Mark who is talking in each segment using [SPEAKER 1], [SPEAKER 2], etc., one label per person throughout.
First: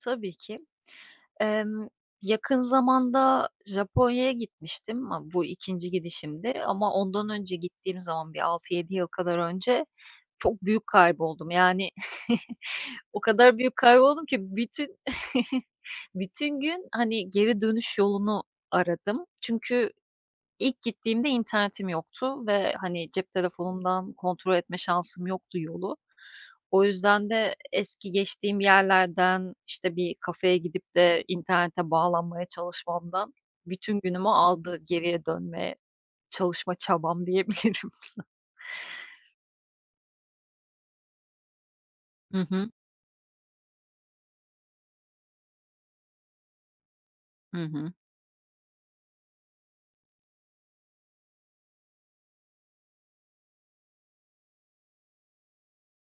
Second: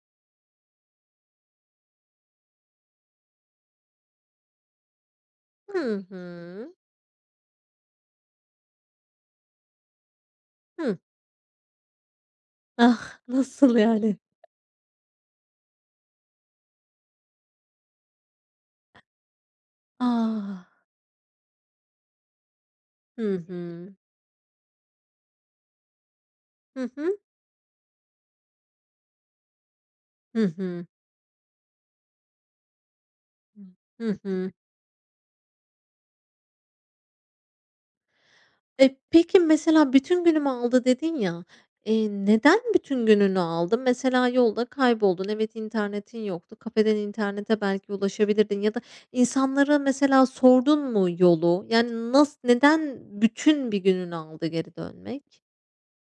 [SPEAKER 1] Tabii ki. Emm, yakın zamanda Japonya'ya gitmiştim. Ama bu 2'nci
[SPEAKER 2] Hı
[SPEAKER 1] gidişimdi
[SPEAKER 2] hı.
[SPEAKER 1] ama ondan önce gittiğim zaman bir 6-7 yıl kadar önce çok büyük
[SPEAKER 2] Hıh.
[SPEAKER 1] kayboldum, yani,
[SPEAKER 2] Ah.
[SPEAKER 1] o kadar büyük
[SPEAKER 2] Nasıl yani?
[SPEAKER 1] kayboldum ki bütün bütün gün, hani, geri dönüş yolunu aradım. Çünkü
[SPEAKER 2] A!
[SPEAKER 1] ilk gittiğimde internetim yoktu ve, hani, cep
[SPEAKER 2] Hı hı.
[SPEAKER 1] telefonumdan kontrol etme şansım yoktu yolu. O
[SPEAKER 2] Hı hı.
[SPEAKER 1] yüzden de eski geçtiğim yerlerden, işte, bir
[SPEAKER 2] Hı
[SPEAKER 1] kafeye
[SPEAKER 2] hı.
[SPEAKER 1] gidip de internete bağlanmaya çalışmamdan bütün
[SPEAKER 2] Hı
[SPEAKER 1] günümü
[SPEAKER 2] hı.
[SPEAKER 1] aldı geriye dönmeye, çalışma çabam diyebilirim.
[SPEAKER 2] E, peki, mesela "Bütün günümü aldı." dedin ya, eee,
[SPEAKER 1] Hı
[SPEAKER 2] neden
[SPEAKER 1] hı.
[SPEAKER 2] bütün gününü aldı? Mesela yolda kayboldun. Evet, internetin yoktu. Kafeden
[SPEAKER 1] I
[SPEAKER 2] internete
[SPEAKER 1] hı.
[SPEAKER 2] belki ulaşabilirdin ya da insanlara mesela sordun mu yolu? Yani, nas neden bütün bir gününü aldı geri dönmek?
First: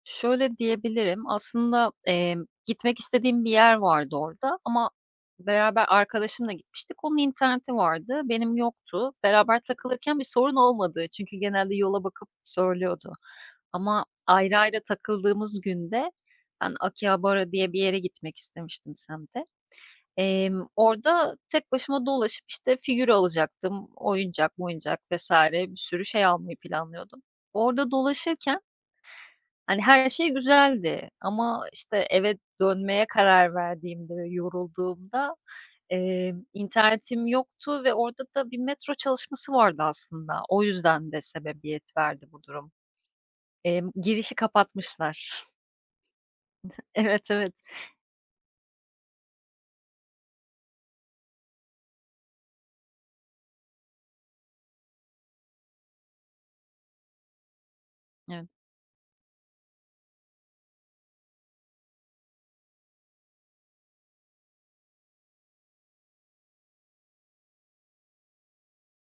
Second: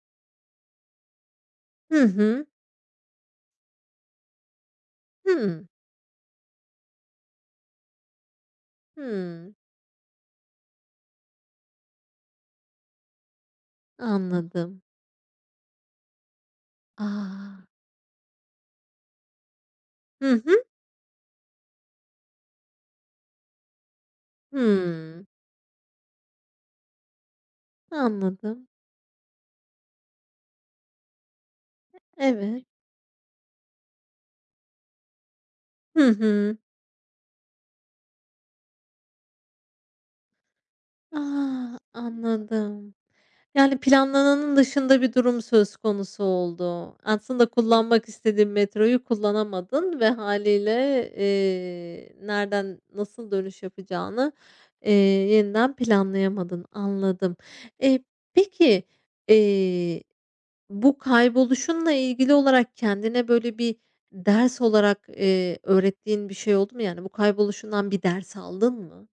[SPEAKER 1] Şöyle diyebilirim, aslında,
[SPEAKER 2] Hı
[SPEAKER 1] emm,
[SPEAKER 2] hı.
[SPEAKER 1] gitmek istediğim bir yer vardı orada ama
[SPEAKER 2] Hımm.
[SPEAKER 1] beraber arkadaşımla gitmiştik, onun interneti vardı. Benim yoktu.
[SPEAKER 2] Hımm.
[SPEAKER 1] Beraber takılırken bir sorun olmadı çünkü genelde yola bakıp söylüyordu ama ayrı ayrı
[SPEAKER 2] Anladım.
[SPEAKER 1] takıldığımız günde ben Akihabara
[SPEAKER 2] A!
[SPEAKER 1] diye bir yere gitmek istemiştim semte.
[SPEAKER 2] Hı hı.
[SPEAKER 1] Emm, orada tek başıma dolaşıp, işte, figür alacaktım, oyuncak moyuncak
[SPEAKER 2] Hımm.
[SPEAKER 1] vs. bir sürü şey almayı planlıyordum. Orada dolaşırken
[SPEAKER 2] Anladım.
[SPEAKER 1] hani, her şey güzeldi ama, işte,
[SPEAKER 2] E
[SPEAKER 1] eve
[SPEAKER 2] evet.
[SPEAKER 1] dönmeye karar verdiğimde ve yorulduğumda,
[SPEAKER 2] Hı
[SPEAKER 1] eee,
[SPEAKER 2] hı.
[SPEAKER 1] internetim yoktu ve orada da bir metro çalışması vardı aslında. O yüzden de
[SPEAKER 2] Ah!
[SPEAKER 1] sebebiyet verdi bu durum.
[SPEAKER 2] Anladım. Yani,
[SPEAKER 1] Emm, girişi
[SPEAKER 2] planlananın dışında bir durum
[SPEAKER 1] kapatmışlar.
[SPEAKER 2] söz konusu oldu.
[SPEAKER 1] Evet,
[SPEAKER 2] Aslında
[SPEAKER 1] evet.
[SPEAKER 2] kullanmak istediğin metroyu kullanamadın ve hâliyle, eee, nereden nasıl dönüş yapacağını, eee, yeniden planlayamadın. Anladım. Eee,
[SPEAKER 1] Evet.
[SPEAKER 2] peki, eee, bu kayboluşunla ilgili olarak kendine, böyle, bir ders olarak, eee, öğrettiğin bir şey oldu mu? Yani, bu kayboluşundan bir ders aldın mı?